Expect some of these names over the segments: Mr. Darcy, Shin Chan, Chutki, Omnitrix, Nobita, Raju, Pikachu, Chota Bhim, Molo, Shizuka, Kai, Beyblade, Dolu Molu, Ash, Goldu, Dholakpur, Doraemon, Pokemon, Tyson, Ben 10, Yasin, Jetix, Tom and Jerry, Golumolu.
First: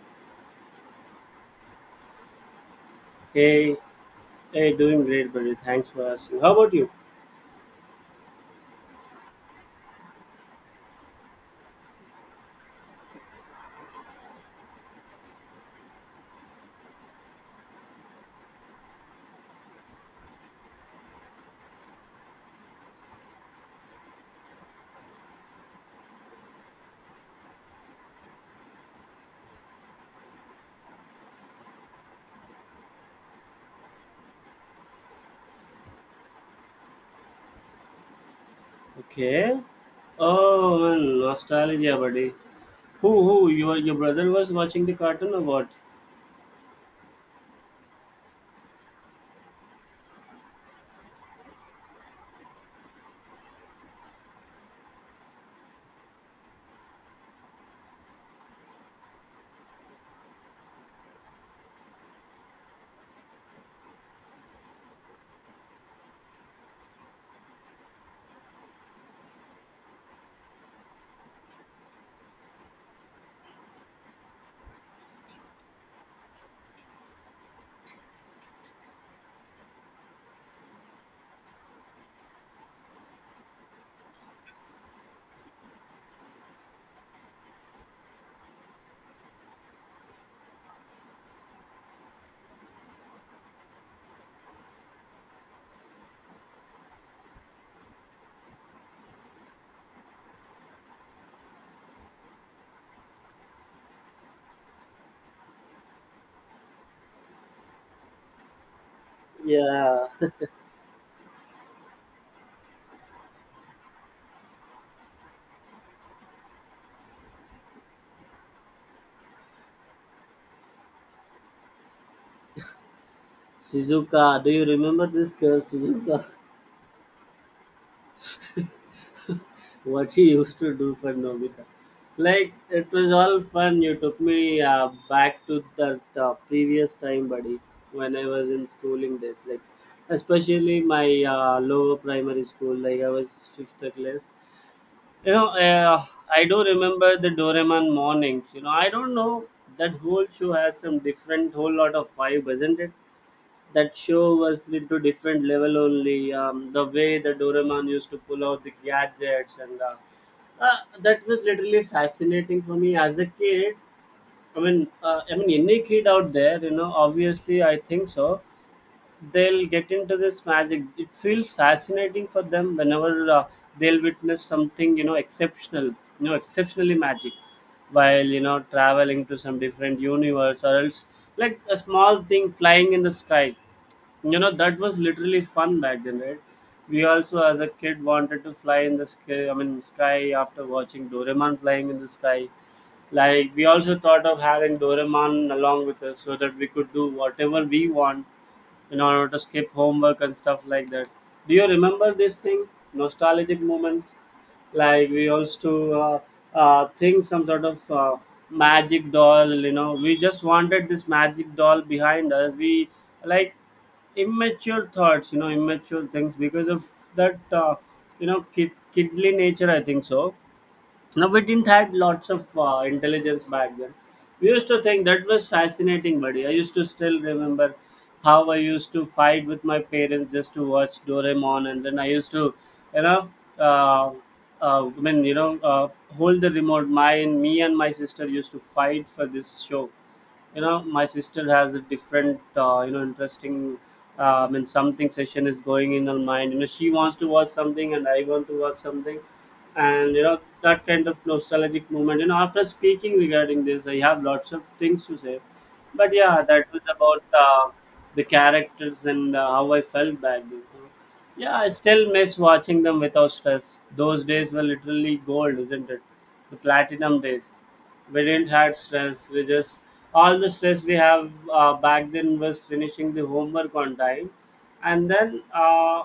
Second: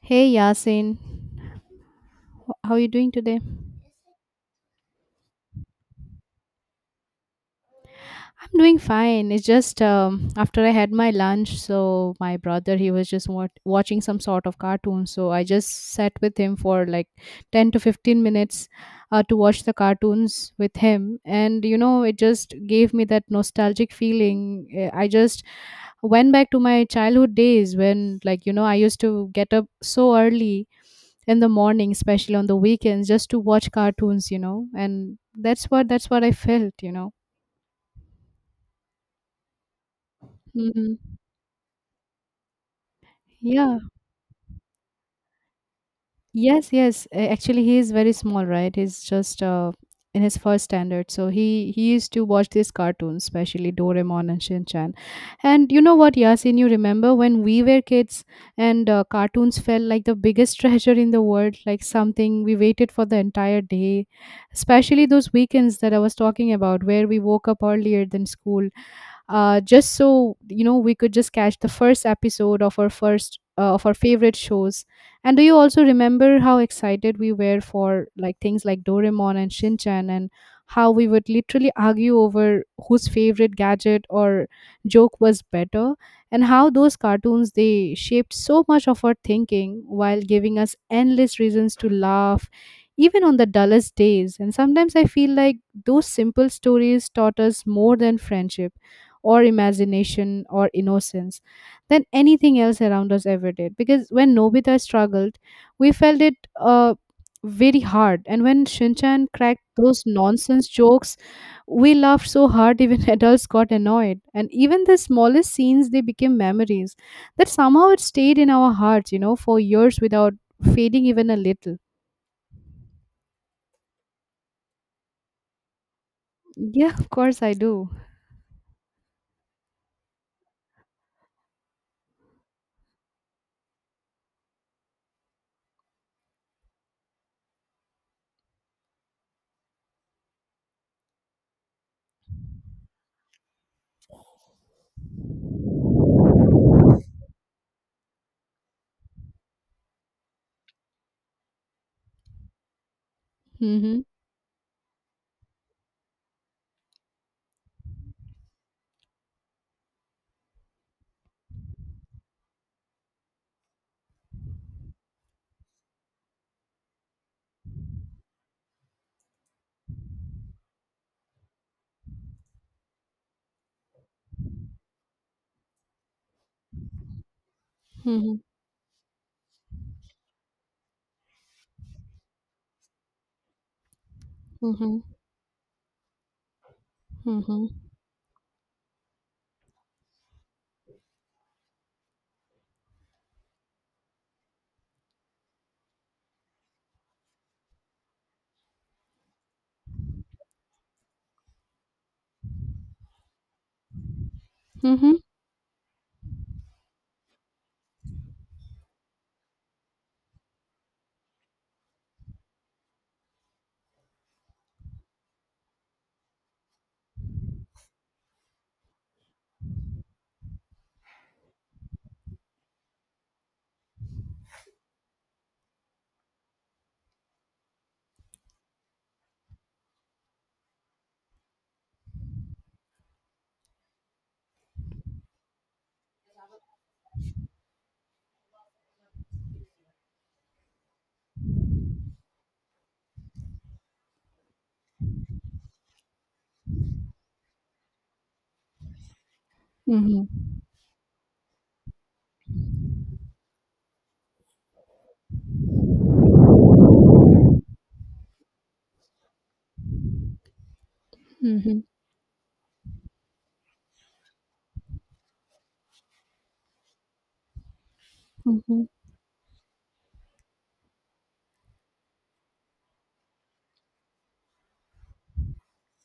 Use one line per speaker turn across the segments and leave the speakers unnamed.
Hey Yasin, how are you doing today?
Hey, hey, doing great, buddy. Thanks for asking. How about you?
I'm doing fine. It's just after I had my lunch, so my brother he was just watching some sort of cartoon. So I just sat with him for like 10 to 15 minutes to watch the cartoons with him, and you know it just gave me that nostalgic feeling. I just went back to my childhood days when, like, you know, I used to get up so early in the morning, especially on the weekends, just to watch cartoons, you know. And that's what I felt, you know.
Okay. Oh,
Hmm.
nostalgia, buddy. Who? Your
Yeah.
your brother was watching the cartoon or what?
Yes, yes. Actually, he is very small, right? He's just in his first standard. So he used to watch these cartoons, especially Doraemon and Shin Chan. And you know what, Yasin? You remember when we were kids and cartoons felt like the biggest treasure in the world, like something we waited for the entire day, especially those weekends that I was talking about, where we woke up earlier than school just so, you know, we could just catch the first episode of our first of our favorite shows. And do you also remember how excited we were for, like, things like Doraemon and Shinchan, and how we would literally argue over whose favorite gadget or joke was better, and how those cartoons they shaped so much of our thinking while giving us endless reasons to laugh even on the dullest days? And sometimes I feel like those simple stories taught us more than friendship or imagination or innocence than anything else around us ever did. Because when Nobita struggled, we felt it uh, very hard. And when Shinchan cracked those
Yeah.
nonsense jokes, we laughed so hard even adults got annoyed. And even the smallest scenes, they became memories that somehow it stayed in our hearts, you know, for years without fading even a little.
Shizuka. Do you remember this girl, Shizuka?
Yeah, of course I do.
What she used to do for Nobita? Like, it was all fun. You took me back to the previous time, buddy, when I was in schooling days. Like, especially my lower primary school. Like, I was fifth class. You know, I do remember the Doraemon mornings. You know, I don't know that whole show has some different whole lot of vibe, isn't it? That
Mm-hmm.
show was into different level only. The way the Doraemon used to pull out the gadgets and that was literally fascinating for me as a kid. I mean, any kid out there, you know, obviously I think so they'll get into this magic, it feels fascinating for them whenever they'll witness something, you know, exceptional, you know, exceptionally magic, while,
Mm-hmm.
you know, traveling to some different universe or else like a small thing flying in the sky. You know, that was
Mm-hmm.
literally fun back then, right? We also as
Mm-hmm.
a kid wanted to fly in the sky, I mean sky, after watching Doraemon flying in the sky. Like, we also thought of having Doraemon along with us so that we could do whatever we want in order to skip homework and stuff like that. Do you remember this thing? Nostalgic moments? Like
Mm-hmm.
we used to think some sort of magic doll, you know. We just wanted this magic doll behind us. We like immature thoughts, you know, immature things because of that, you know, kidly nature, I think so. Now we didn't had lots of intelligence back then. We used to think that was fascinating, buddy. I used to still remember how I used to fight with my parents just to watch Doraemon, and then I used to, you know, uh, uh, I mean, you know, uh, hold the remote. My and me and my sister used to fight for this show. You know, my sister has a different you know interesting something session is going in her mind. You know, she wants to watch something and I want to watch something, and you know,
Mm-hmm.
that kind of nostalgic moment. You know, after speaking regarding this I have lots of things to say, but yeah, that was about the characters and how I felt back then. So yeah, I
Mm-hmm.
still miss watching them without stress. Those days were literally gold, isn't it? The platinum days. We didn't have
Mm-hmm.
stress. We just, all the stress we have back then was finishing the homework on time, and then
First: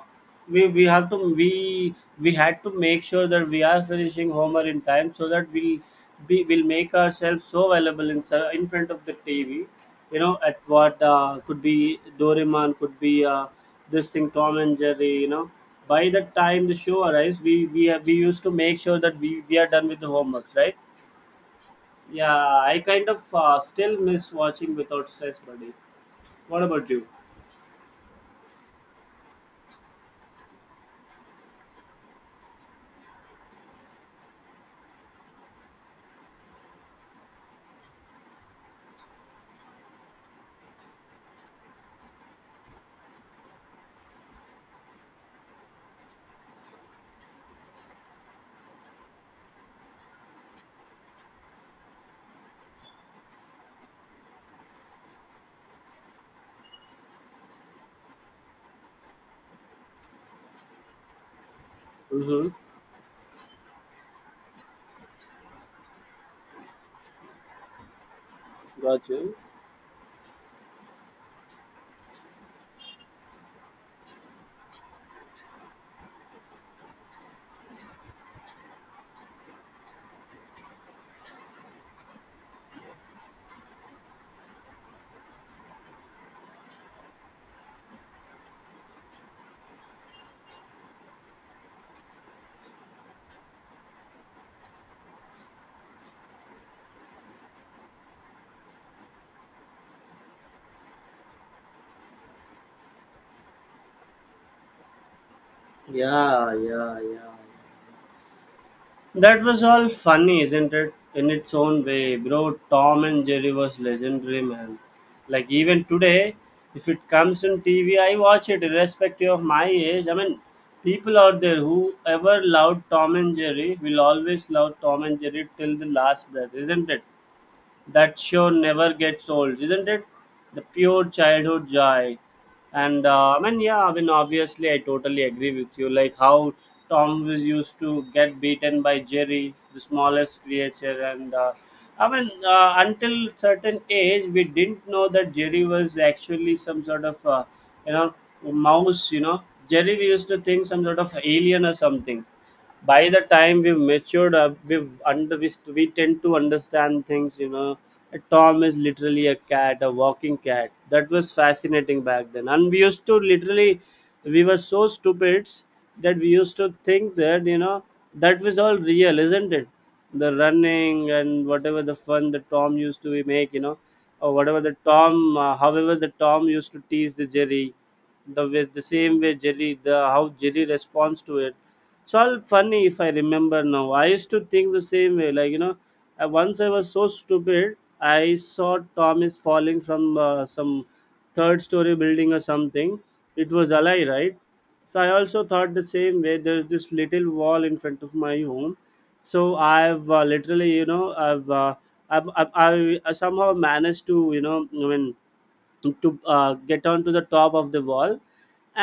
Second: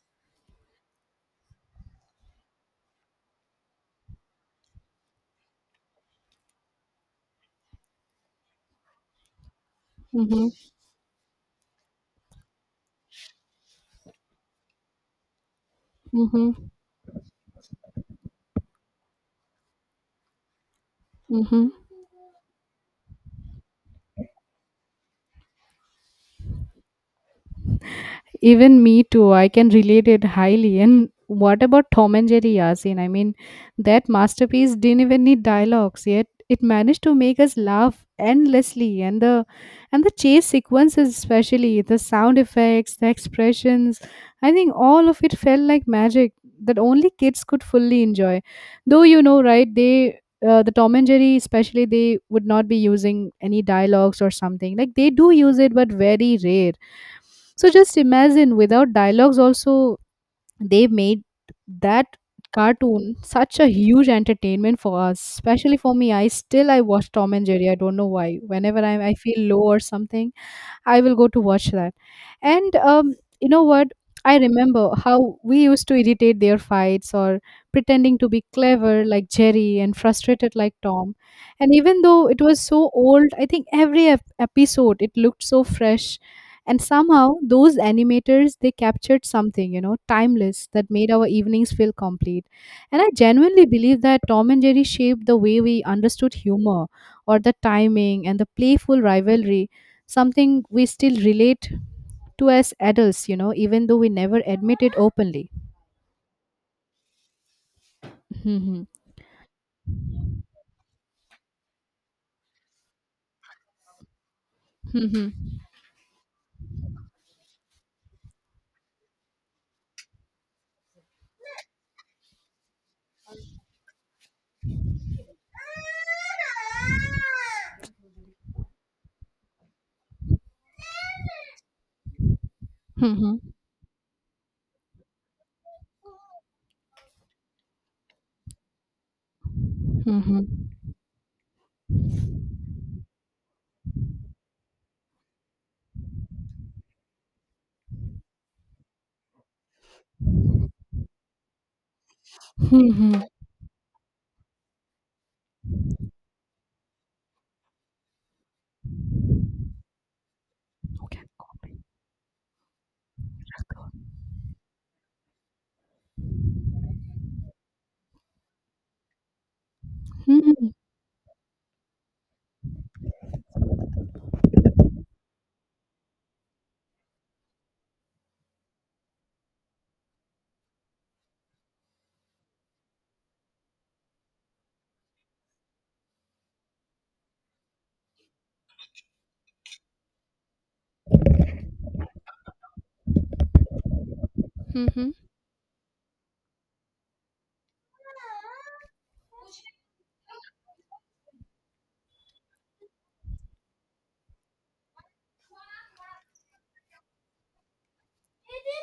we we have to we we had to make sure that we are finishing homework in time so that we'll make ourselves so available in in front of the TV. You know, at what could be Doraemon, could be this thing Tom and Jerry. You know, by the time
Mm-hmm.
the show arrives, we used to make sure that we are done with the homeworks, right?
Mm-hmm.
Yeah, I kind of still miss watching without stress, buddy. What about you?
Even me too. I can relate it highly. And what about Tom and Jerry, Yasin? I mean, that masterpiece didn't even need dialogues, yet it managed to make us laugh endlessly. And the chase sequences, especially the sound effects, the expressions, I think all of it felt like magic that only kids could fully enjoy. Though you know, right? They the Tom and Jerry, especially, they would not be using any dialogues or something. Like, they do use it, but very rare. So just imagine, without dialogues also they made that
Mm-hmm.
cartoon such a huge entertainment for us, especially for me. I still I watch Tom and Jerry. I don't know why, whenever
Got
I
you.
feel low or something, I will go to watch that. And you know what? I remember how we used to irritate their fights or pretending to be clever like Jerry and frustrated like Tom. And even though it was so old, I think every episode it looked so fresh. And somehow those animators they captured something, you know, timeless that made our evenings feel complete. And I genuinely believe that Tom and Jerry shaped the way we understood humor or the timing and the playful rivalry, something we still relate to as adults, you know, even though we never admit it openly.
Yeah, yeah, yeah.
Mhm.
That was all funny, isn't it? In its own way, bro. Tom and Jerry was legendary, man.
Mhm.
Like even today, if it comes on TV, I watch it irrespective of my age. I mean, people out there who ever loved Tom and Jerry will always love Tom and Jerry till the last breath, isn't it? That show never gets old, isn't it? The pure childhood joy. And I
Mhm.
mean, yeah, I mean, obviously, I totally agree with you. Like how Tom was used to get beaten by Jerry, the smallest
Mhm.
creature, and I mean, until certain age, we didn't know that Jerry was actually some sort of, you know, mouse. You know, Jerry we used to think some sort of alien or something.
Mhm.
By the
Mhm.
time we've matured up, we tend to understand things. You know, Tom is literally a cat, a walking cat. That
Okay.
was fascinating back then, and we used to literally, we were so stupid that we used to think that, you know, that was all real, isn't it? The
Mhm.
running and whatever the fun that Tom used to make, you know, or whatever the tom however the Tom used to tease the Jerry, the way the same way Jerry the how Jerry responds to it. It's all funny if I remember now. I used to think the same way. Like you know, once I was so stupid, I saw Tom is falling from some third story building or something. It was a lie, right? So I
Mhm.
also thought the same way. There's this little wall in front of my home, so I've literally, you know, I've, I've, I somehow managed to, you know, I mean, to get onto the top of the wall,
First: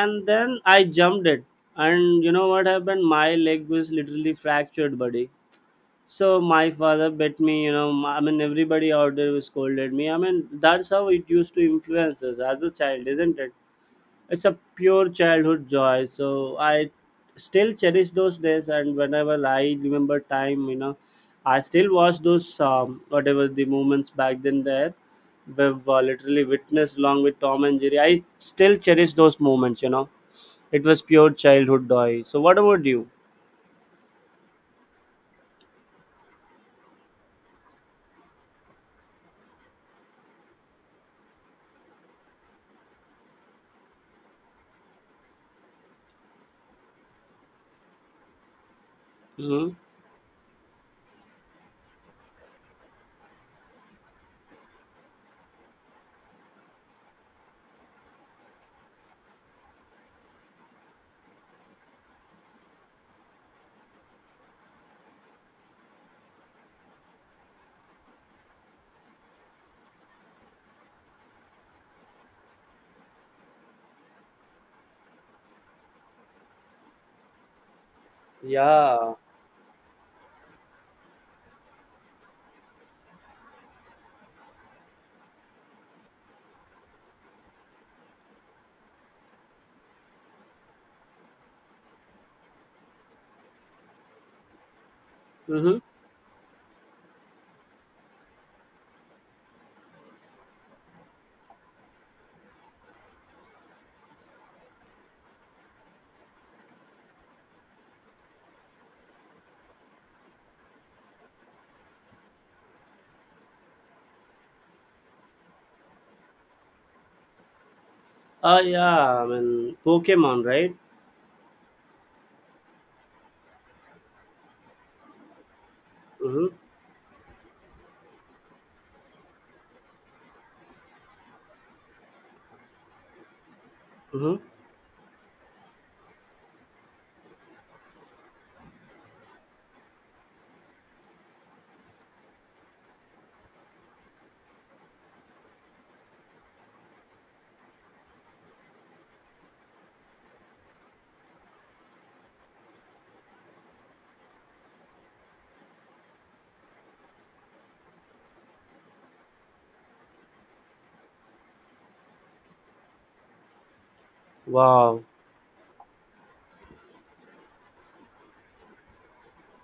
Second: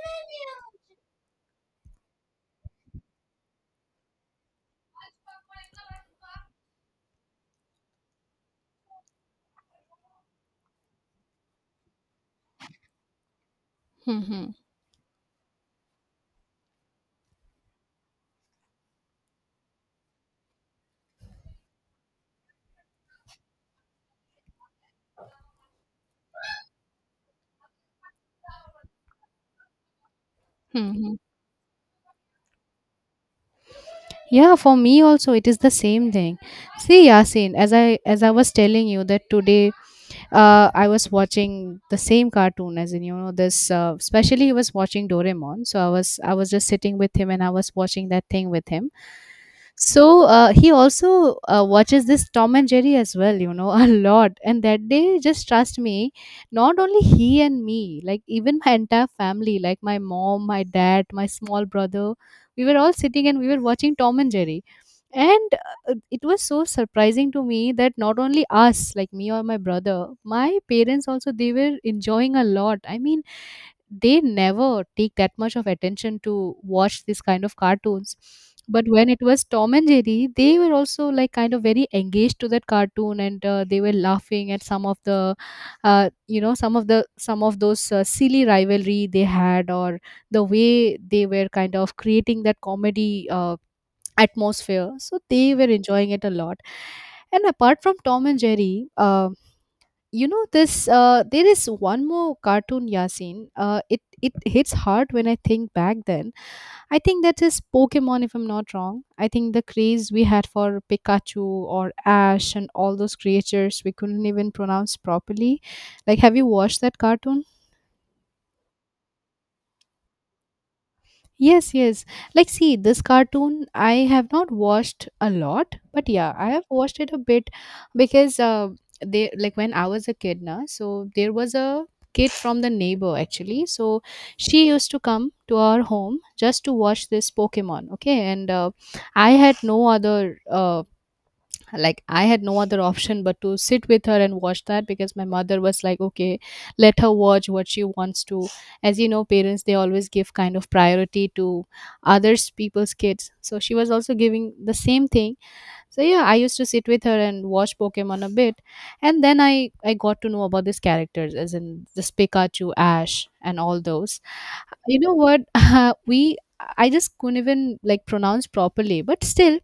and then I jumped it, and you know what happened, my leg was literally fractured, buddy. So my father bet me, you know, I mean everybody out there scolded me. I mean, that's how it used to influence us as a child, isn't it? It's a pure childhood joy, so I still cherish those days, and whenever I remember time, you know, I still watch those whatever the moments back then there we've literally witnessed along with Tom and Jerry. I still cherish those moments, you know. It was
Mhm.
pure childhood joy, so what about you?
Yeah, for me also it is the same thing. See, Yasin, as I was telling you, that today I was watching the same cartoon, as in, you know, this. Especially, he was watching Doraemon, so I was just sitting with him and I was watching that thing with him.
Mm-hmm.
So he also watches this Tom and Jerry as well, you know, a lot. And that day, just trust me, not only he and me, like even my entire family, like my mom, my dad, my small brother, we were all sitting and we were watching Tom and Jerry. And it was so surprising to me that not only us, like me or my brother, my parents also, they were enjoying a lot. I mean, they never take that much of attention to watch this kind of cartoons, but when
Yeah.
it was Tom and Jerry, they were also like kind of very engaged to that cartoon. And they were laughing at some of the you know, some of those silly rivalry they had, or the way they were kind of creating that comedy atmosphere. So they were
Mm-hmm.
enjoying it a lot. And apart from Tom and Jerry, you know this there is one more cartoon, Yasin. It hits hard when I think back then. I think that is Pokemon, if I'm not wrong. I think the craze we had for Pikachu or Ash and all those creatures we couldn't even pronounce properly, like, have you watched that cartoon?
Ah, yeah, I mean Pokemon, right?
Yes, yes. Like, see, this cartoon I have not watched a lot, but yeah, I
Mm-hmm.
have watched it a bit, because they like, when I was a kid now, so there was a kid from the neighbor, actually. So
Mm-hmm.
she used to come to our home just to watch this Pokemon. Okay, and I had no other like, I had no other option but to sit with her and watch that, because my mother was like, okay, let her watch what she wants to. As you know, parents, they always give kind of priority to others people's kids, so she was also giving the same thing. So yeah, I used to sit with her and watch Pokemon a bit. And then I got to know about these characters, as in this Pikachu, Ash, and all those. You
Wow.
know what? we I just couldn't even, like, pronounce properly, but still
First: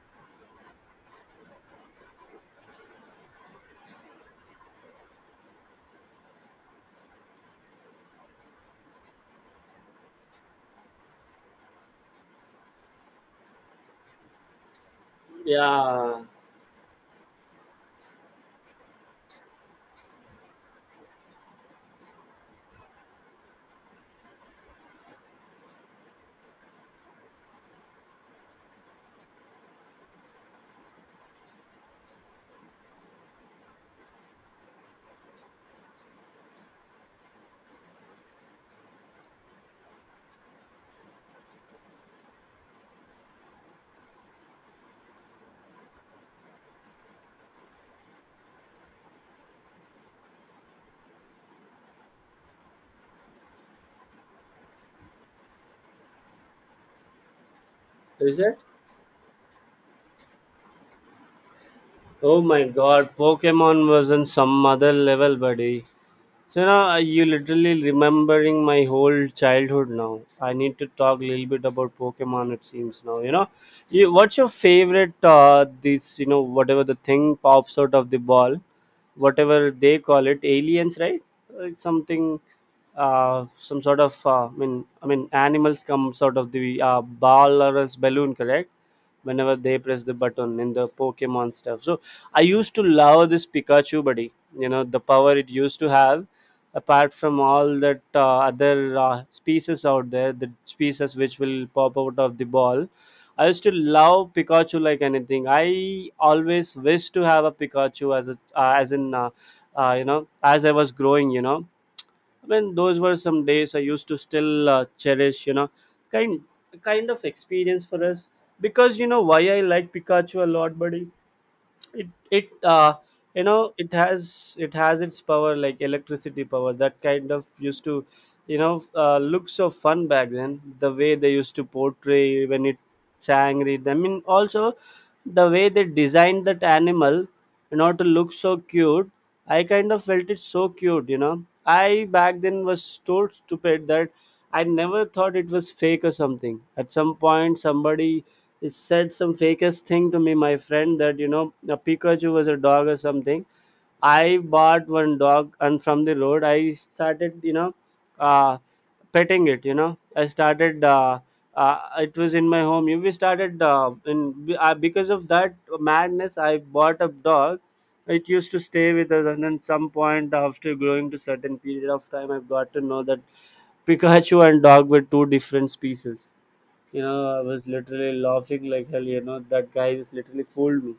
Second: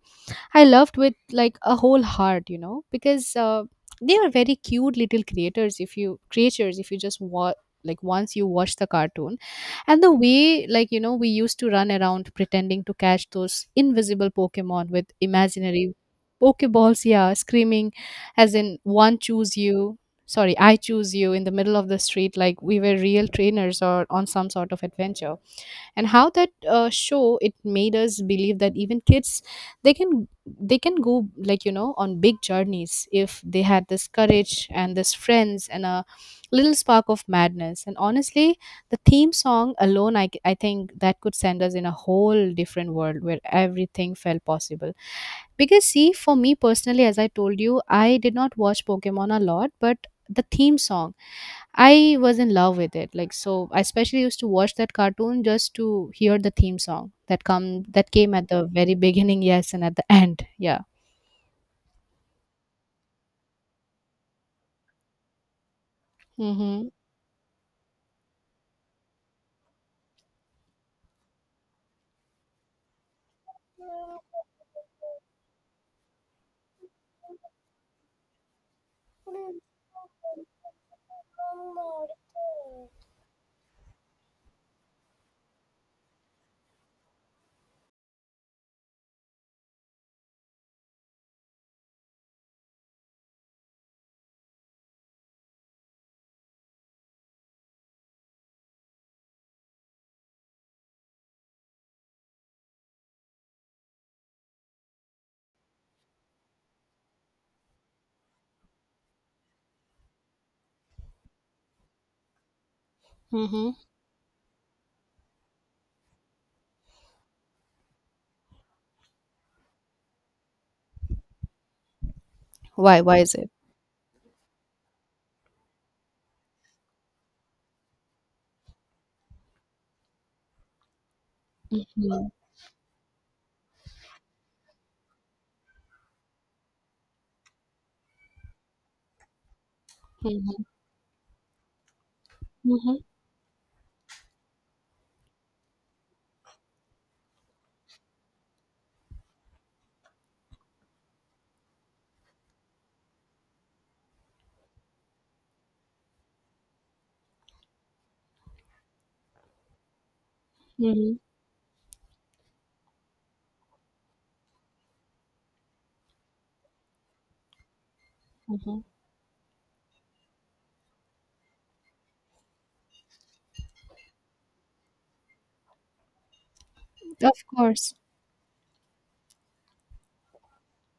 I loved with like a whole heart, you know. Because they are very cute little creators. If you, creatures, if you just watch, like, once you watch the cartoon, and the way, like, you know, we used to run around pretending to catch those invisible Pokemon with imaginary
Yeah.
Pokeballs, yeah, screaming, as in, one, choose you, sorry, I choose you, in the middle of the street, like we were real trainers or on some sort of adventure. And how that show it made us believe that even kids, they can they can go, like, you know, on big journeys if they had this courage and this friends and a little spark of madness. And honestly, the theme song alone, I think that could send us in a whole different world where everything felt possible. Because, see, for me personally, as I told you, I did not watch Pokemon a lot, but the theme song I was in love with it. Like, so I especially used to watch that cartoon just to hear the theme song that came
Is
at
it?
the very beginning, yes, and at the end. Yeah.
Oh my god, Pokemon was on some other level, buddy. So now
Mhm.
you literally remembering my whole childhood now. I need to talk a little bit about Pokemon, it seems now, you know. You, what's your favorite? This you know whatever the thing pops out of the ball, whatever they call it, aliens, right? Uh, It's something, some sort of. I mean, animals comes out of the ball or else balloon, correct? Whenever they press the button in the Pokemon stuff. So I used to love this Pikachu, buddy. You know the power it used to have apart from all that other species out there, the species which will pop out of the ball. I used to love Pikachu like anything. I always wish to have a Pikachu as a as in you know, as I was growing. You know, I mean those were some days
Mhm.
I used to still cherish. You know, kind kind of experience for us, because you know why I like Pikachu a lot, buddy, it it
Why? Why is
you
it?
know it has its power, like electricity power, that kind of used to, you know, look so fun back then, the way they used to
Mhm.
portray when it sang read, I mean also the way they designed that animal in order to look so cute. I kind of felt it
Mhm.
so cute, you know. I back then was
Mhm.
so stupid that I never thought it was fake or something. At some point somebody, he said some fakest thing to me, my friend, that you know, a Pikachu was a dog or something. I bought one dog, and from the road, I started, you know, uh, petting it. You know, I started.
Mhm.
It was in my home. We started in Because of that madness, I bought a dog. It used to
Mhm.
stay with us, and then some point after growing to certain period of time, I've got to know that Pikachu and dog were two different species. You know, I
Of
was
course.
literally laughing like hell. You know, that guy just literally fooled me.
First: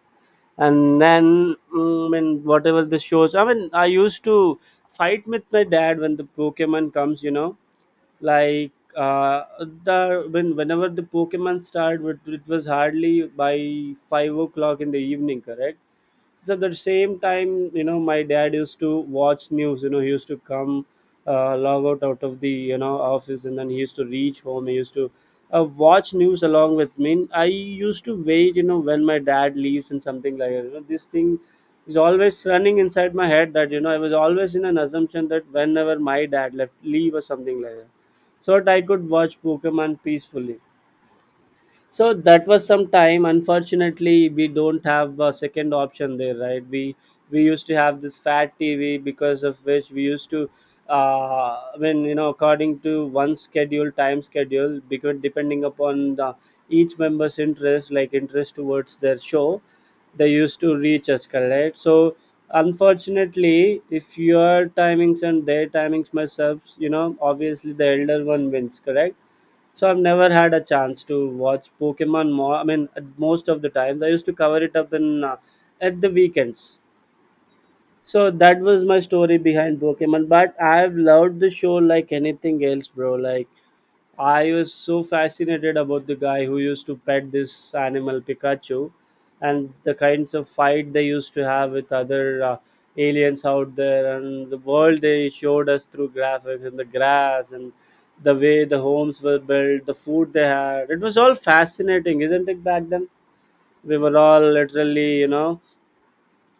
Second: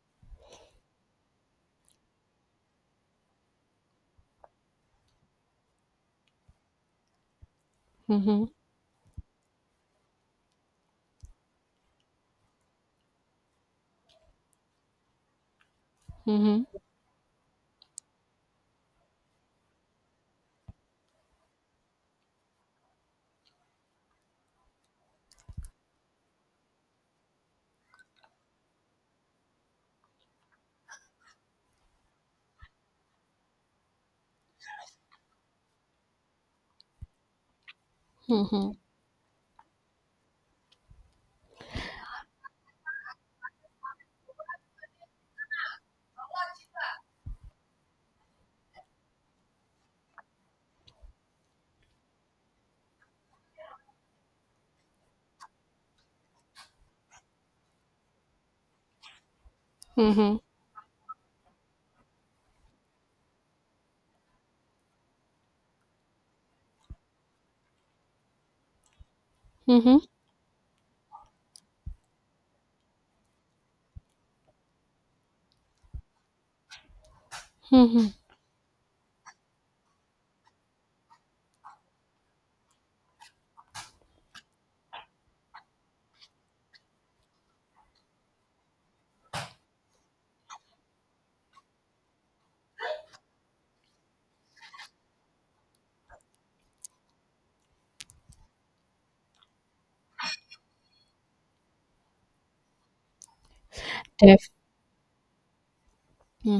And then I mean, whatever the shows, I mean, I used to fight with my dad when the Pokemon comes, you know,
Mhm.
like the when whenever the Pokemon started, it was hardly by 5 o'clock in the evening, correct? So at
Mhm.
the same time, you know, my dad used to watch news. You know, he used to come, log out of the, you know, office, and then he used to reach home. He used to watch news along with me. I used to wait, you know, when my dad leaves and something like that. You know, this thing is always running inside my head that, you know, I was always in an assumption that whenever my dad left leave or something like that, so that I could watch Pokemon peacefully. So that was some time. Unfortunately, we don't have a second option there, right? We used to have this fat TV, because of which we used to I mean, you know, according to one schedule, time schedule, because depending upon the, each member's interest, like interest towards their show, they
Mhm.
used to reach us, correct? So unfortunately, if your timings and their timings match ups, you know, obviously the elder one wins, correct? So
Mhm.
I've never had a chance to watch Pokemon more. I mean, at most of the times, I used to cover it up in at the weekends.
Mhm.
So that was my story behind Pokemon, but I've loved the show like anything else, bro. Like, I was so fascinated about the guy who used to pet this animal Pikachu, and the kinds of fight they used to have with other aliens out there, and the world they showed us through graphics and the grass and the way the homes were built, the food they had. It was all fascinating, isn't it? Back then, we were all
Def.
literally, you know,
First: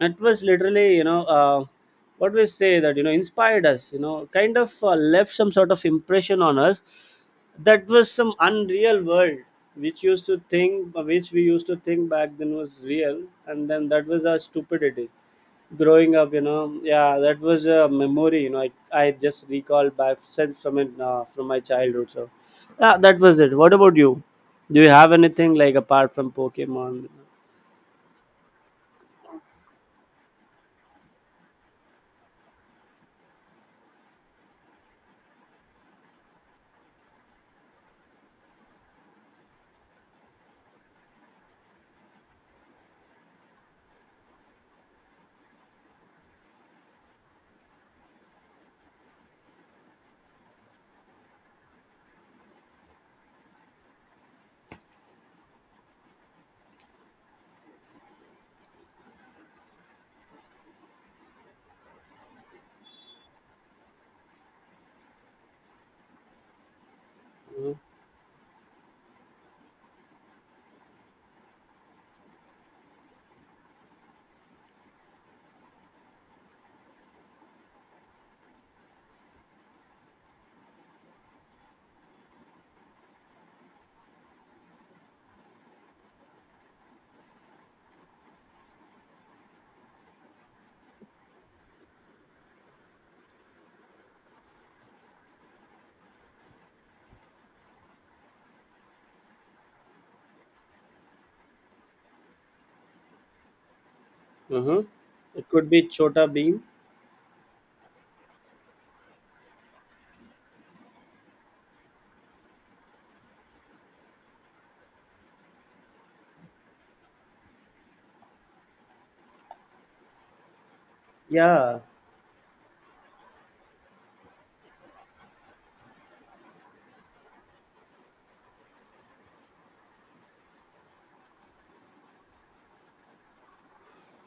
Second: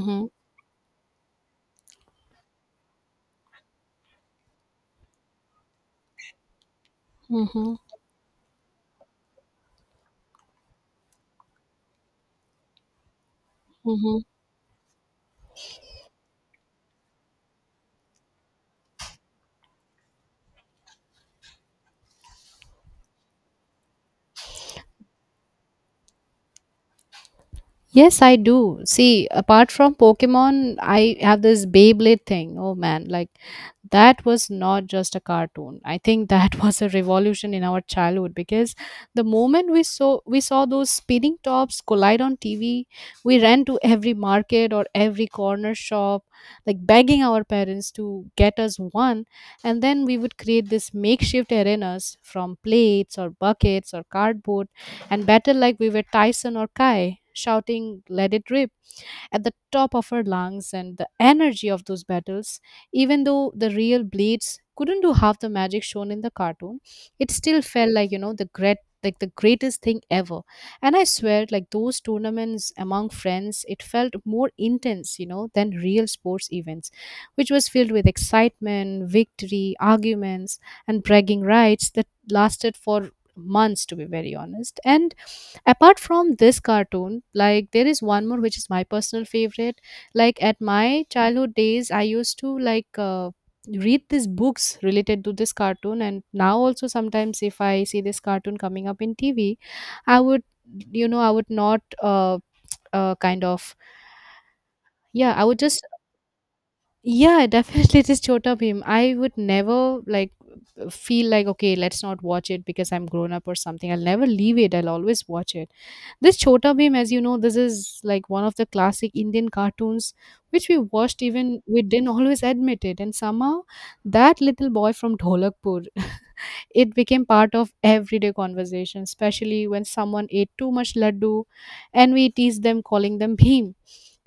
it was literally, you know, what we say that, you know, inspired us, you know, kind of left some sort of impression on us.
Mhm.
That was some unreal world which used to think which we used to think back then was real, and then that
Mhm.
was our stupidity growing up, you know. Yeah, that was a memory. You know, I just recall by since from it from my childhood. So yeah, that was it. What about you? Do you have anything like, apart from Pokemon?
Yes, I do. See, apart from Pokemon, I have this Beyblade thing. Oh man, like, that was not just a cartoon. I think that was a revolution in our childhood, because the moment we saw those spinning tops collide on TV, we ran to every market or every corner shop, like begging our parents to get us one. And then we would create this makeshift arenas from plates or buckets or cardboard and battled like we were Tyson or Kai, shouting, "Let it rip," at the top of our lungs. And the energy of those battles, even though the real blades couldn't do half the magic shown in the cartoon, it still
Uh-huh.
felt like, you know, the great, like the greatest thing ever. And I swear, like, those tournaments among friends, it felt more intense, you know, than real sports events, which was filled with excitement, victory, arguments, and bragging rights that lasted for months, to be very honest. And apart from this cartoon, like, there is one more which is my personal favorite. Like, at my childhood days I used to like read these books related to this cartoon. And now also, sometimes if I see this cartoon coming up in TV, I would, you know, I would not kind of,
Uh-huh.
yeah, I
It
would
could
just,
be Chota Bean.
yeah, definitely just Chota Bhim. I would never, like, feel like, okay, let's not watch it because I'm grown up or something. I'll never leave it, I'll always watch it. This Chota Bhim, as you know, this is like one of the classic Indian cartoons which we watched even
Yeah.
we didn't always admit it. And somehow that little boy from Dholakpur, it became part of everyday conversation. Especially when someone ate too much laddu, and we teased them calling them Bhim.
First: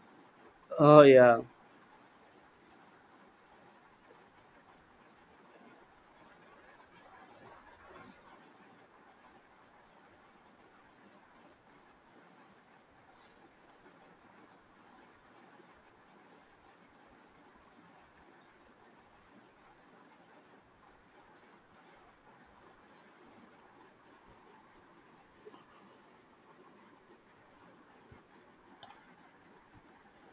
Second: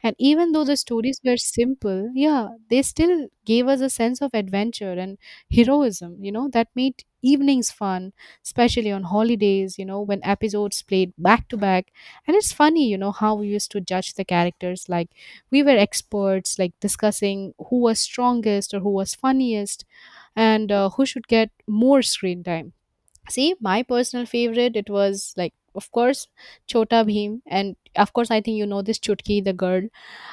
And even though the
Oh
stories were
yeah.
simple, yeah, they still gave us a sense of adventure and heroism that made evenings fun, especially on holidays when episodes played back to back. And it's funny, how we used to judge the characters, like, we were experts, like, discussing who was strongest or who was funniest, and who should get more screen time. See, my personal favorite, it was, like, of course, Chota Bhim. And of course, I think you know this Chutki, the girl.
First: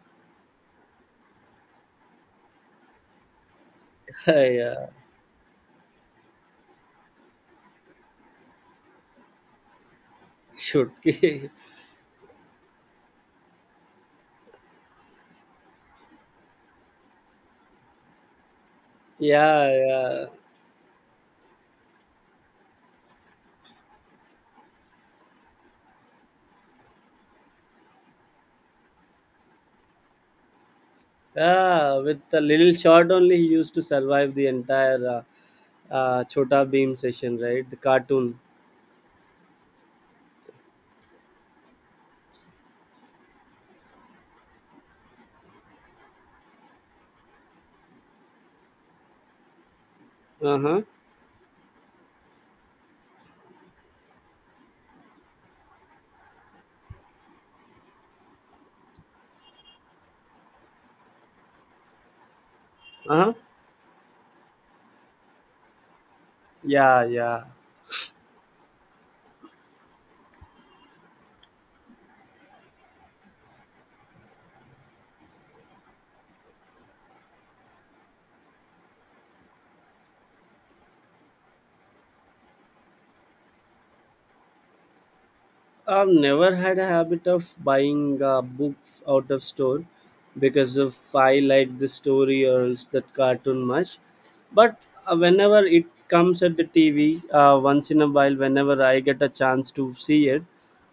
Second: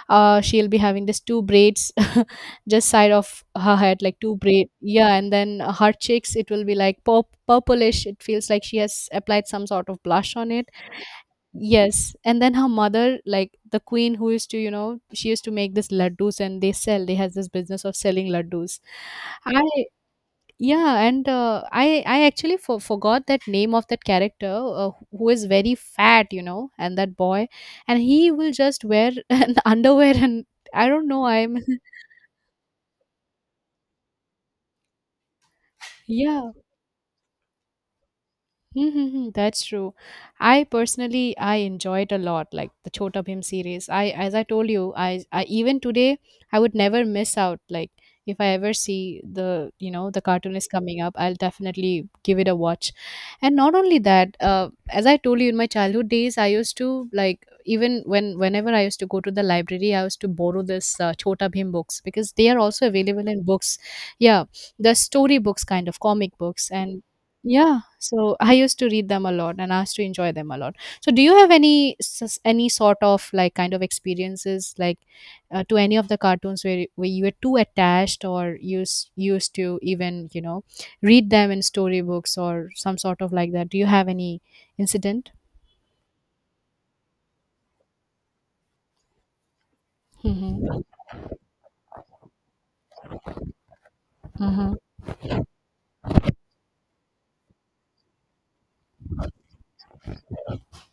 She'll be having this two braids just side of her head, like two braid.
Yeah.
Yeah, and then her cheeks, it will be like purplish. It feels like she has applied some sort of blush on it.
Chutki.
Yes. And then her mother, like the queen who used to, she used to make this laddus, and they has this business of selling laddus. I
Yeah, yeah.
Yeah, and I actually forgot that name of that character who is very fat, and that boy, and he will just wear an underwear and I don't know. I'm
Yeah, with a little shot only, he used to survive the entire
yeah,
Chota Beam session, right? The cartoon.
mm-hmm, that's true. I personally I enjoy it a lot, like the Chota Bhim series. I As I told you, I even today I would never miss out. Like, if I ever see the you know the cartoon
Uh
is
huh.
coming up, I'll definitely give it a watch. And not only that, as I told you, in my childhood days, I used to like even when whenever I used to go to the library, I used to borrow this Chota Bhim books, because they are also
Uh
available
huh.
in books. Yeah, the story books, kind of comic books,
Yeah,
and
yeah.
yeah, so I used to read them a lot and I used to enjoy them a lot. So do you have any any sort of, like, kind of experiences, like, to any of the cartoons where you were too attached, or used to even, read them in storybooks or some sort of like that? Do you have any incident?
I've never had a habit of buying books out of store because
Mhm.
of I like the story or else that cartoon much. But
Mhm.
whenever it comes at the TV, once in a while, whenever I get a chance to see it,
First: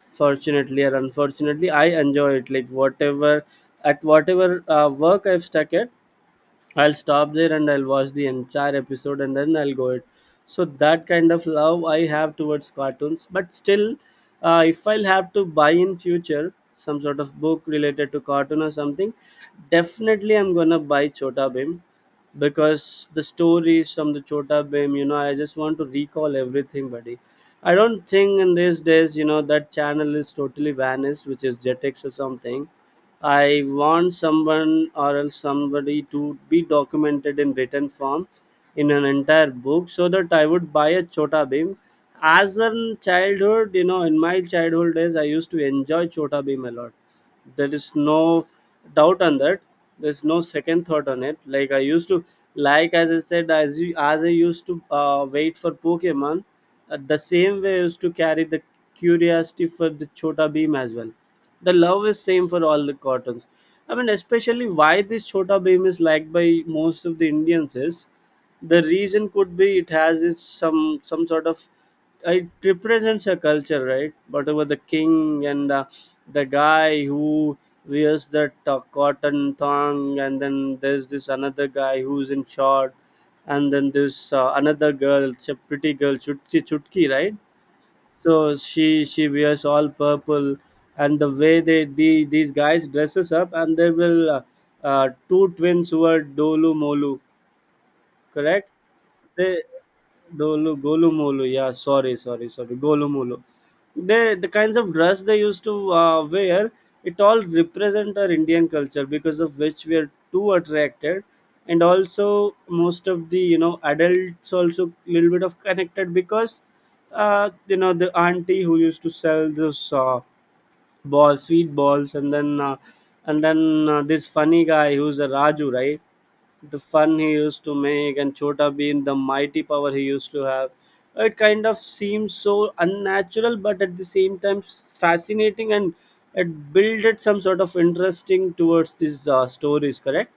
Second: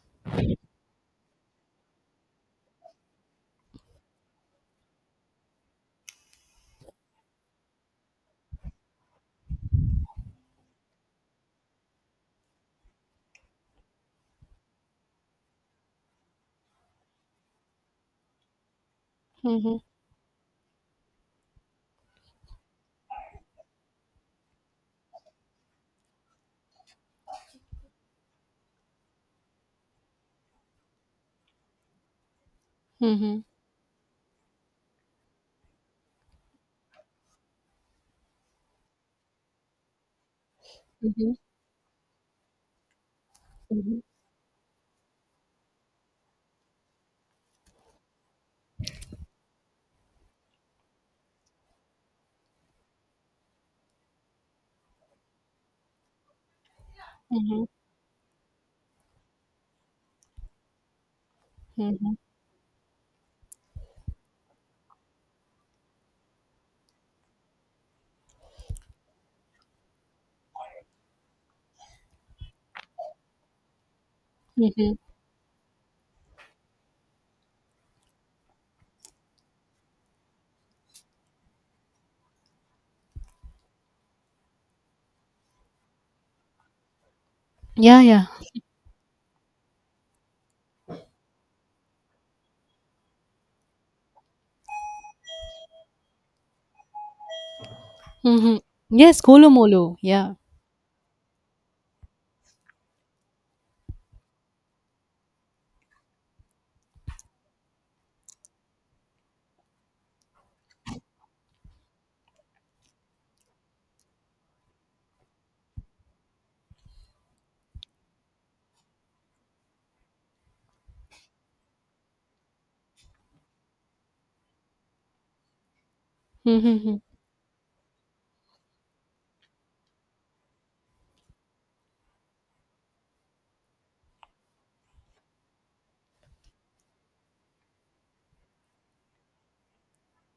fortunately or unfortunately, I enjoy it like whatever. At whatever work I've stuck at, I'll stop there and I'll watch the entire episode and then I'll go it. So that kind of love I have towards cartoons. But still, if I'll have to buy in future some sort of book related to cartoon or something,
Mhm.
definitely I'm gonna buy Chota Bhim, because the stories from the Chota Bhim, you know, I just want to recall everything, buddy. I don't think in these days, you know, that channel is totally vanished, which is Jetix or something.
Mhm.
I want someone or else somebody to be documented in written form in an entire book so that I would buy a
Mhm.
Chota Bheem. As in childhood, you know,
Mhm.
in my childhood days, I used to enjoy Chota Bheem a lot. There is no doubt on that. There's no second thought on it. Like, I used to, like as I said, as I used to wait for Pokemon, the same
Mhm.
way I used to carry the curiosity for the Chota Beam as well. The love
Mhm.
is same for all the cartoons. I mean, especially why this Chota Beam is liked by most of the Indians is, the reason could be it has its some sort of, it represents a culture, right? Whatever the
Mhm.
king and the guy who wears that cotton thong, and then there's this another guy who's in short, and then this another girl, it's a pretty girl, Chutki, Chutki, right?
Yeah, yeah.
So she wears all purple, and the way they these guys dresses up, and they will two twins who are Dolu Molu,
Mhm.
correct?
Yes,
They
Kolomolo. Yeah.
Dolu Golumolu. Yeah, sorry, sorry, sorry. Golumolu. They the kinds of dress they used to wear. It all represent our Indian culture, because of which we are too attracted, and also most of the, you know, adults also little bit of connected, because you know, the auntie who used to sell this. Balls, sweet balls, and then and then this funny guy who's a Raju, right?
Mhm.
The
Mhm.
fun he used to make, and Chota Bean, the mighty power he used to have. It kind of seems so unnatural, but at the same time fascinating, and it builded some sort of interesting towards these stories, correct?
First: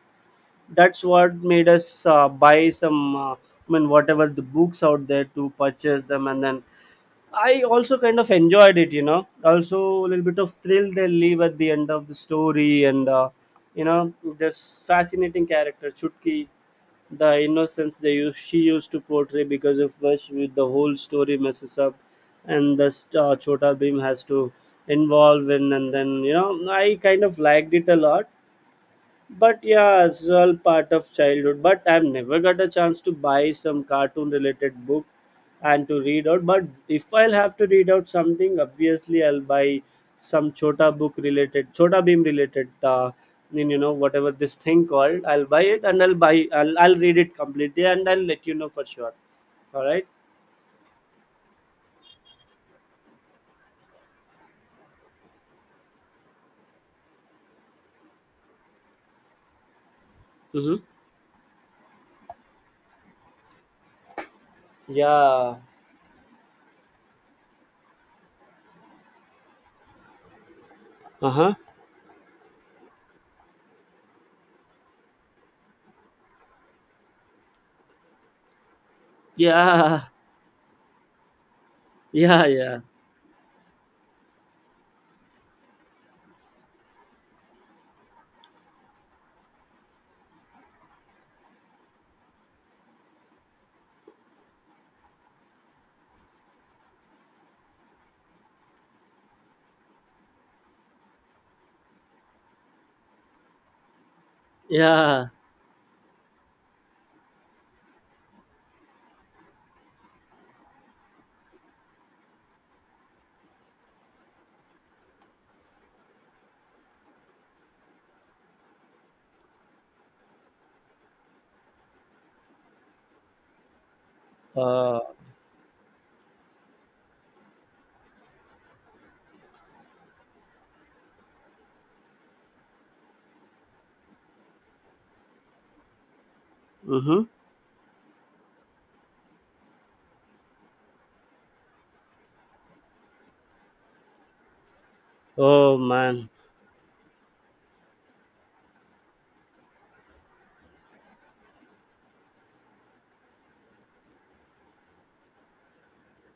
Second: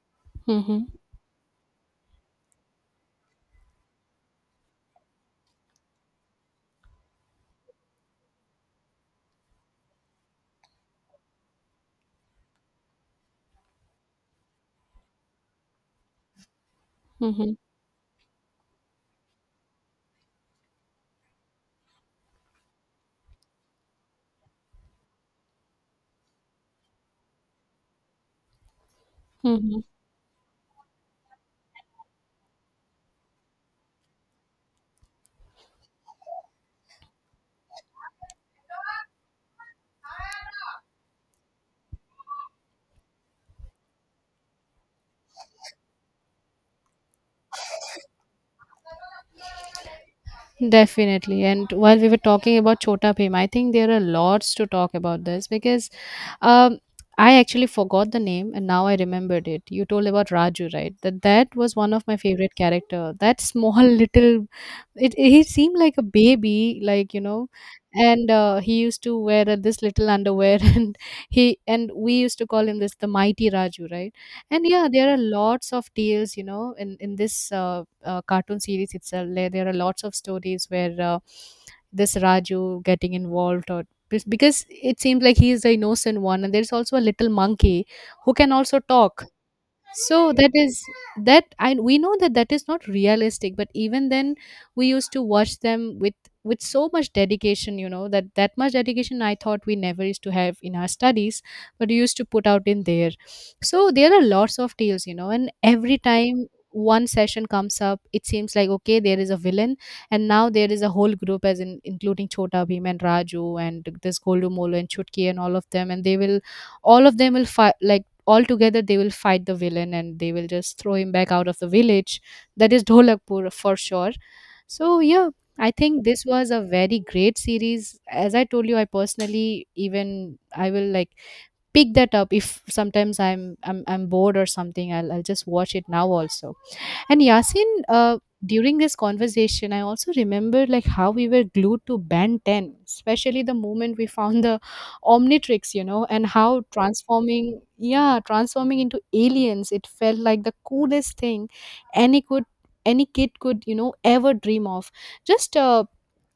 Mhm.
That's what made us buy some. I mean, whatever the books out there to purchase them, and then I also kind of enjoyed it, you know. Also, a little bit of thrill they leave at the end of the story, and you know, this fascinating character Chutki, the
Mhm.
innocence she used to portray because of which with the whole story messes up, and this Chota Bhim has to involve in, and then, you know, I kind of liked it a lot. But
Mhm.
yeah, it's all part of childhood. But I've never got a chance to buy some cartoon related book and to read out. But if I'll have to read out something, obviously I'll buy some Chota book related, Chota Beam related, in, you know, whatever this thing called. I'll buy it, and I'll read it completely and I'll let you know for sure. All right.
Definitely. And while we were talking about Chota Bhim, I think there are lots to talk about this because um, I actually forgot the name, and now I remembered it. You told about Raju,
Mm-hmm.
right? That was one of my favorite character. That small little, it he
Yeah.
seemed like a baby, like, and he used to wear this little underwear, and
Uh huh.
he and we used to call him this, the mighty Raju, right? And yeah, there are lots of tales, in this. Cartoon series itself, there are
Yeah.
lots of stories where this
Yeah. Yeah.
Raju getting involved, or because it seems like he is the innocent one. And there's also a little monkey who can also talk, so that is that I we know that that is not realistic, but even then we used to watch them with so much dedication, that that much dedication, I thought, we never used to have in our studies, but we used to put out in there. So there are lots of tales,
Yeah.
and every time one session comes up, it seems like, okay, there is a villain, and now there is a whole group, as in, including Chota Bhim and Raju, and this Goldu Molo and Chutki, and all of them, and they will all of them will fight, like, altogether, they will fight the villain, and they will just throw him back out of the village, that is Dholakpur, for sure. So
Uh.
yeah, I think this was a very great series. As I told you, I personally, even I will, like, pick that up if sometimes I'm bored or something, I'll just watch it now also. And
Mm-hmm.
Yasin, during this conversation, I also remember, like, how we were glued to Band 10, especially the moment we found the Omnitrix,
Oh
and
man.
how transforming into aliens, it felt like the coolest thing any could any kid could ever dream of. Just,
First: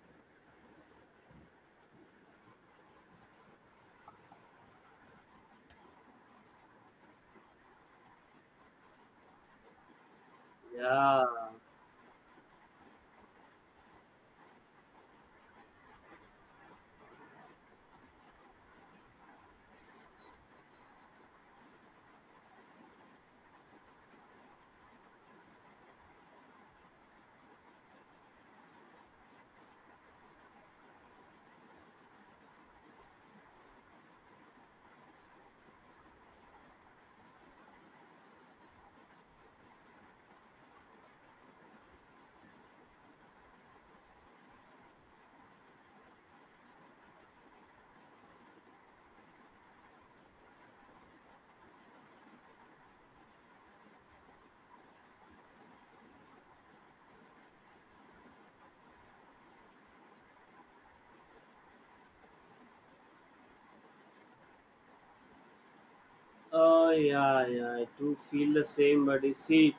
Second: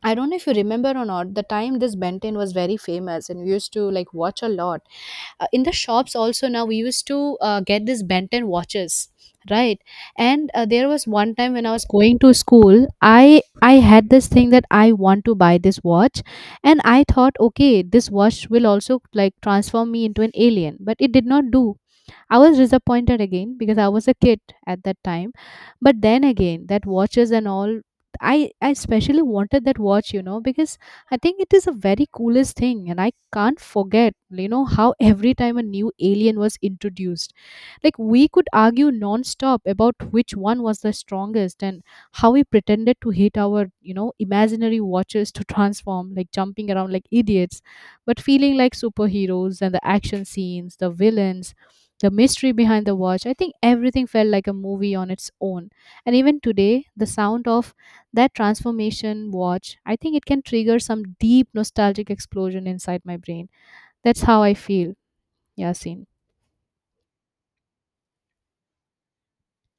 I don't know if you remember or not, the time this Benton was very famous, and we used to, like, watch a lot in the shops also. Now we used to get these Benton watches, right? And there was
Yeah.
one time when I was going to school, I had this thing that I want to buy this watch. And I thought, okay, this watch will also, like, transform me into an alien, but it did not do. I was disappointed again because I was a kid at that time. But then again, that watches and all, I especially wanted that watch, because I think it is a very coolest thing. And I can't forget, how every time a new alien was introduced, like, we could argue non-stop about which one was the strongest, and how we pretended to hit our, imaginary watches to transform, like, jumping around like idiots, but feeling like superheroes. And the action scenes, the villains, the mystery behind the watch, I think everything felt like a movie on its own. And even today, the sound of that transformation watch, I think it can trigger some deep nostalgic explosion inside my brain. That's how I feel, Yasin.
Oh yeah, yeah, I do feel the same, but you see,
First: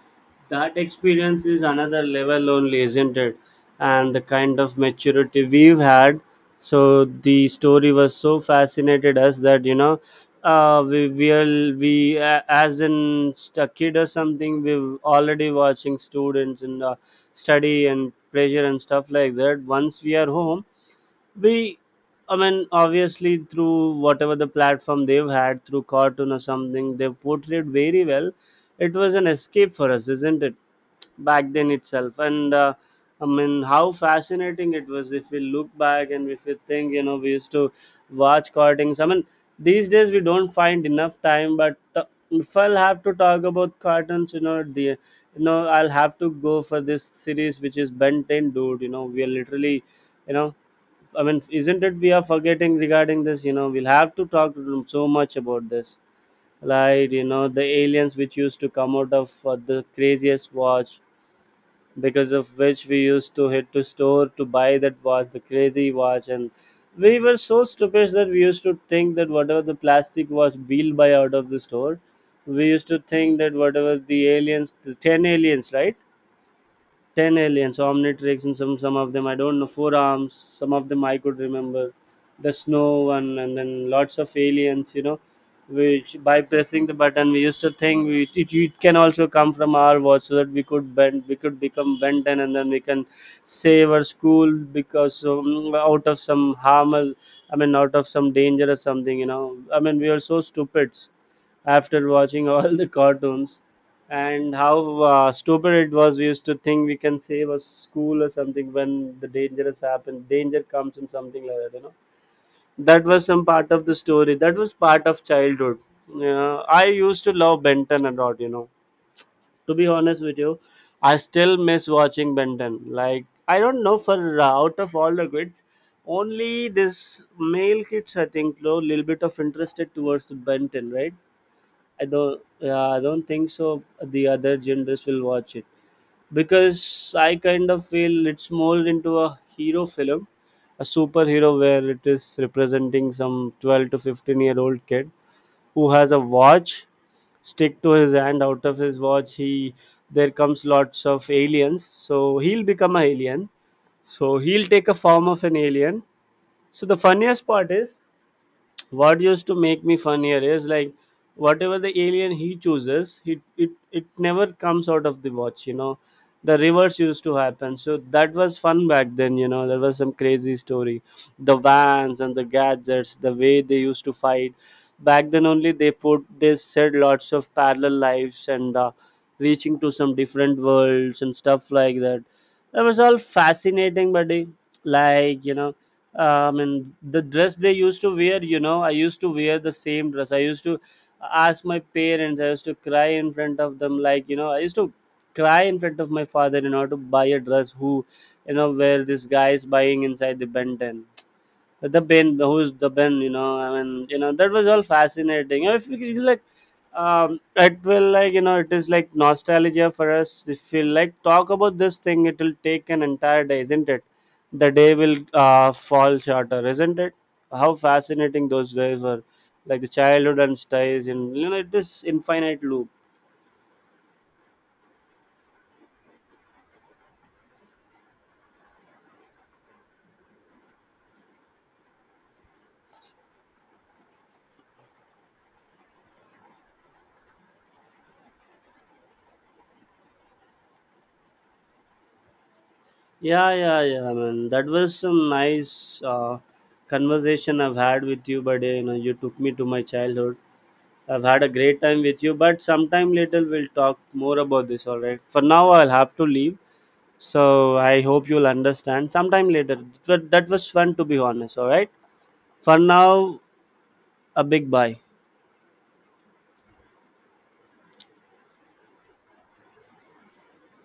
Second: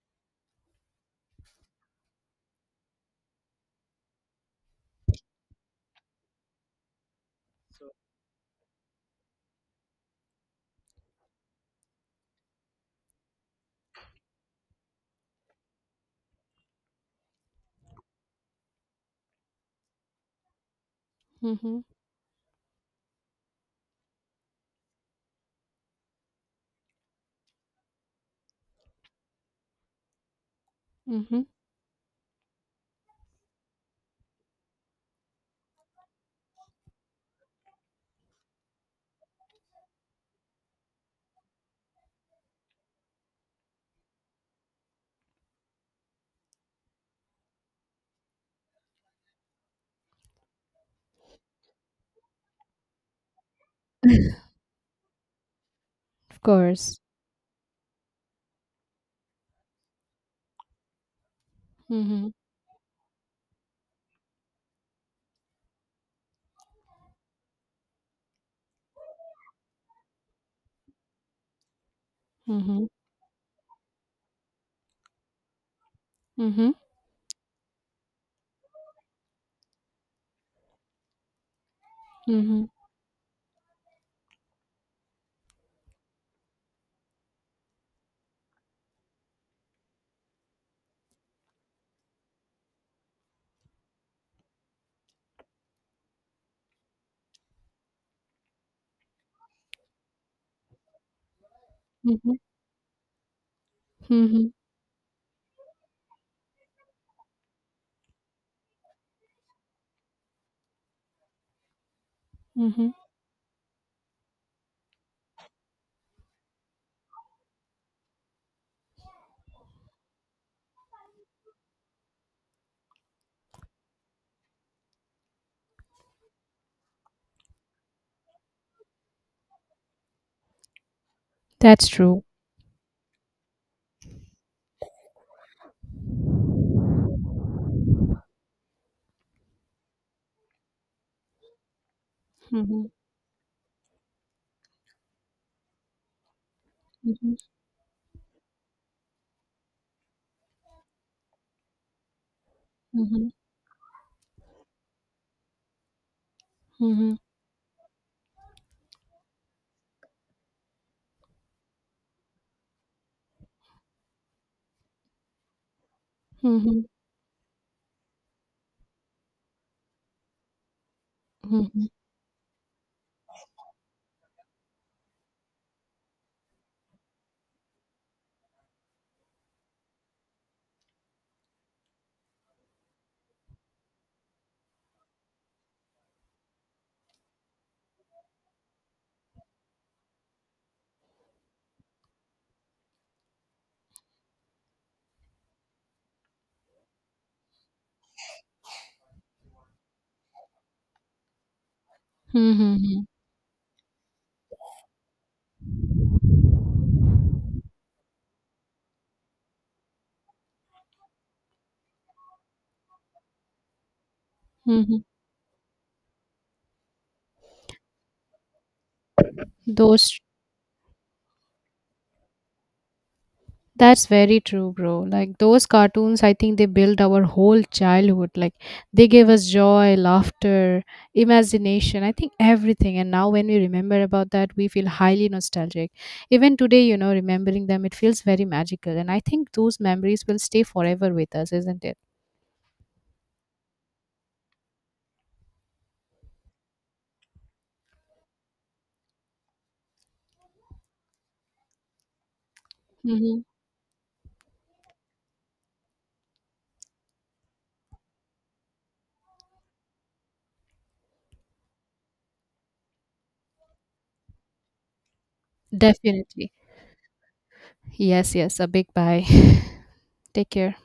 that experience is another level only, isn't it? And the kind of maturity we've had. So the story was so fascinated us that, you know, we we'll, we as in a kid or something, we've already watching students and study and pressure and stuff like that. Once we are home, we
Mm-hmm.
I mean, obviously through whatever the platform they've had through cartoon or something, they've portrayed very well. It was an escape for us, isn't it,
Mm-hmm.
back then itself? And I mean, how fascinating it was if we look back and if we think. You know, we used to watch cartoons. I mean, these days we don't find enough time. But if I'll have to talk about cartoons, you know, the you know, I'll have to go for this series which is Ben 10, dude. You know, we are literally, you know, I mean, isn't it we are forgetting regarding this? You know, we'll have to talk so much about this.
Of course.
Like, you know, the aliens which used to come out of the craziest watch, because
Mhm,
of which we used to hit to store to buy that watch, the crazy watch. And we were so stupid that we used to think that whatever the plastic watch we'll buy out of the store, we used
mhm,
to think that whatever the aliens, the 10 aliens, right?
mhm,
10 aliens, Omnitrix, and some of them I don't know. Four arms, some of them I could remember. The
mhm,
snow one, and then lots of aliens. You know, which by pressing the button we used to think it can also come from our watch, so that we could become Benten, and then we can save our school, because out of some harm. I mean, out of some danger or something. You know, I mean, we are so stupid after
mhm,
watching all the cartoons,
mhm,
and how stupid it was. We used to think we can save a school or something when the danger comes and something like that, you know.
mhm.
That was some part of the story. That was part of childhood. You know, I used to love Benton a lot, you know, to be honest with you. I still miss watching Benton. Like, I don't know, for out of all the kids, only this male kids I think a little bit of interested towards the Benton, right?
That's
I
true.
don't, yeah, I don't think so the other genders will watch it, because I kind of feel it's molded into a hero film, a superhero where it is
Mhm,
representing some 12 to 15 year old kid who has a watch
mhm,
stick to his hand. Out of his watch, he there comes lots of aliens, so he'll become an
mhm,
alien. So he'll take a form of an alien. So the
mhm,
funniest part is, what used to make me fun here is, like, whatever the alien he chooses, it never comes out of the watch, you know. The
mhm,
reverse used to happen. So that was fun back then, you know. There was some crazy story. The vans and the gadgets, the way they used to fight back then only, they said lots of parallel lives and reaching to some different worlds and stuff like that. That was all fascinating, buddy, like, you know, and the dress they used to wear. You know, I used to wear the same dress. I used to ask my parents. I used to cry in front of them, like, you know, I used to cry in front of my father in order to buy a dress who, you know, where this guy is buying inside the Benton, the Ben, who
mhm,
is the
mhm,
Ben. You know, I mean, you know, that was all fascinating. You know, if it's like, it will like, you know, it is like nostalgia for us. If we like talk about this thing, it will take an entire day, isn't it? The day
mhm.
will fall shorter, isn't it? How fascinating those days were, like the
Those
childhood and stays, and you know, it is infinite loop.
That's very true, bro. Like those cartoons, I think they build our whole childhood. Like, they gave us joy, laughter, imagination, I think everything. And now when we remember about that, we feel highly nostalgic. Even today, remembering them, it feels very magical. And I think those memories will stay forever with us, isn't
Yeah, yeah, yeah, man. That was some nice conversation I've had with you, buddy. You know, you took me to my childhood. I've had a great time with you, but sometime
it?
later we'll talk more about this, all right? For now, I'll have to leave. So I hope you'll understand. Sometime later. That was fun, to be honest, all right? For now, a big bye.
Definitely. Yes, yes. A big bye. Take care.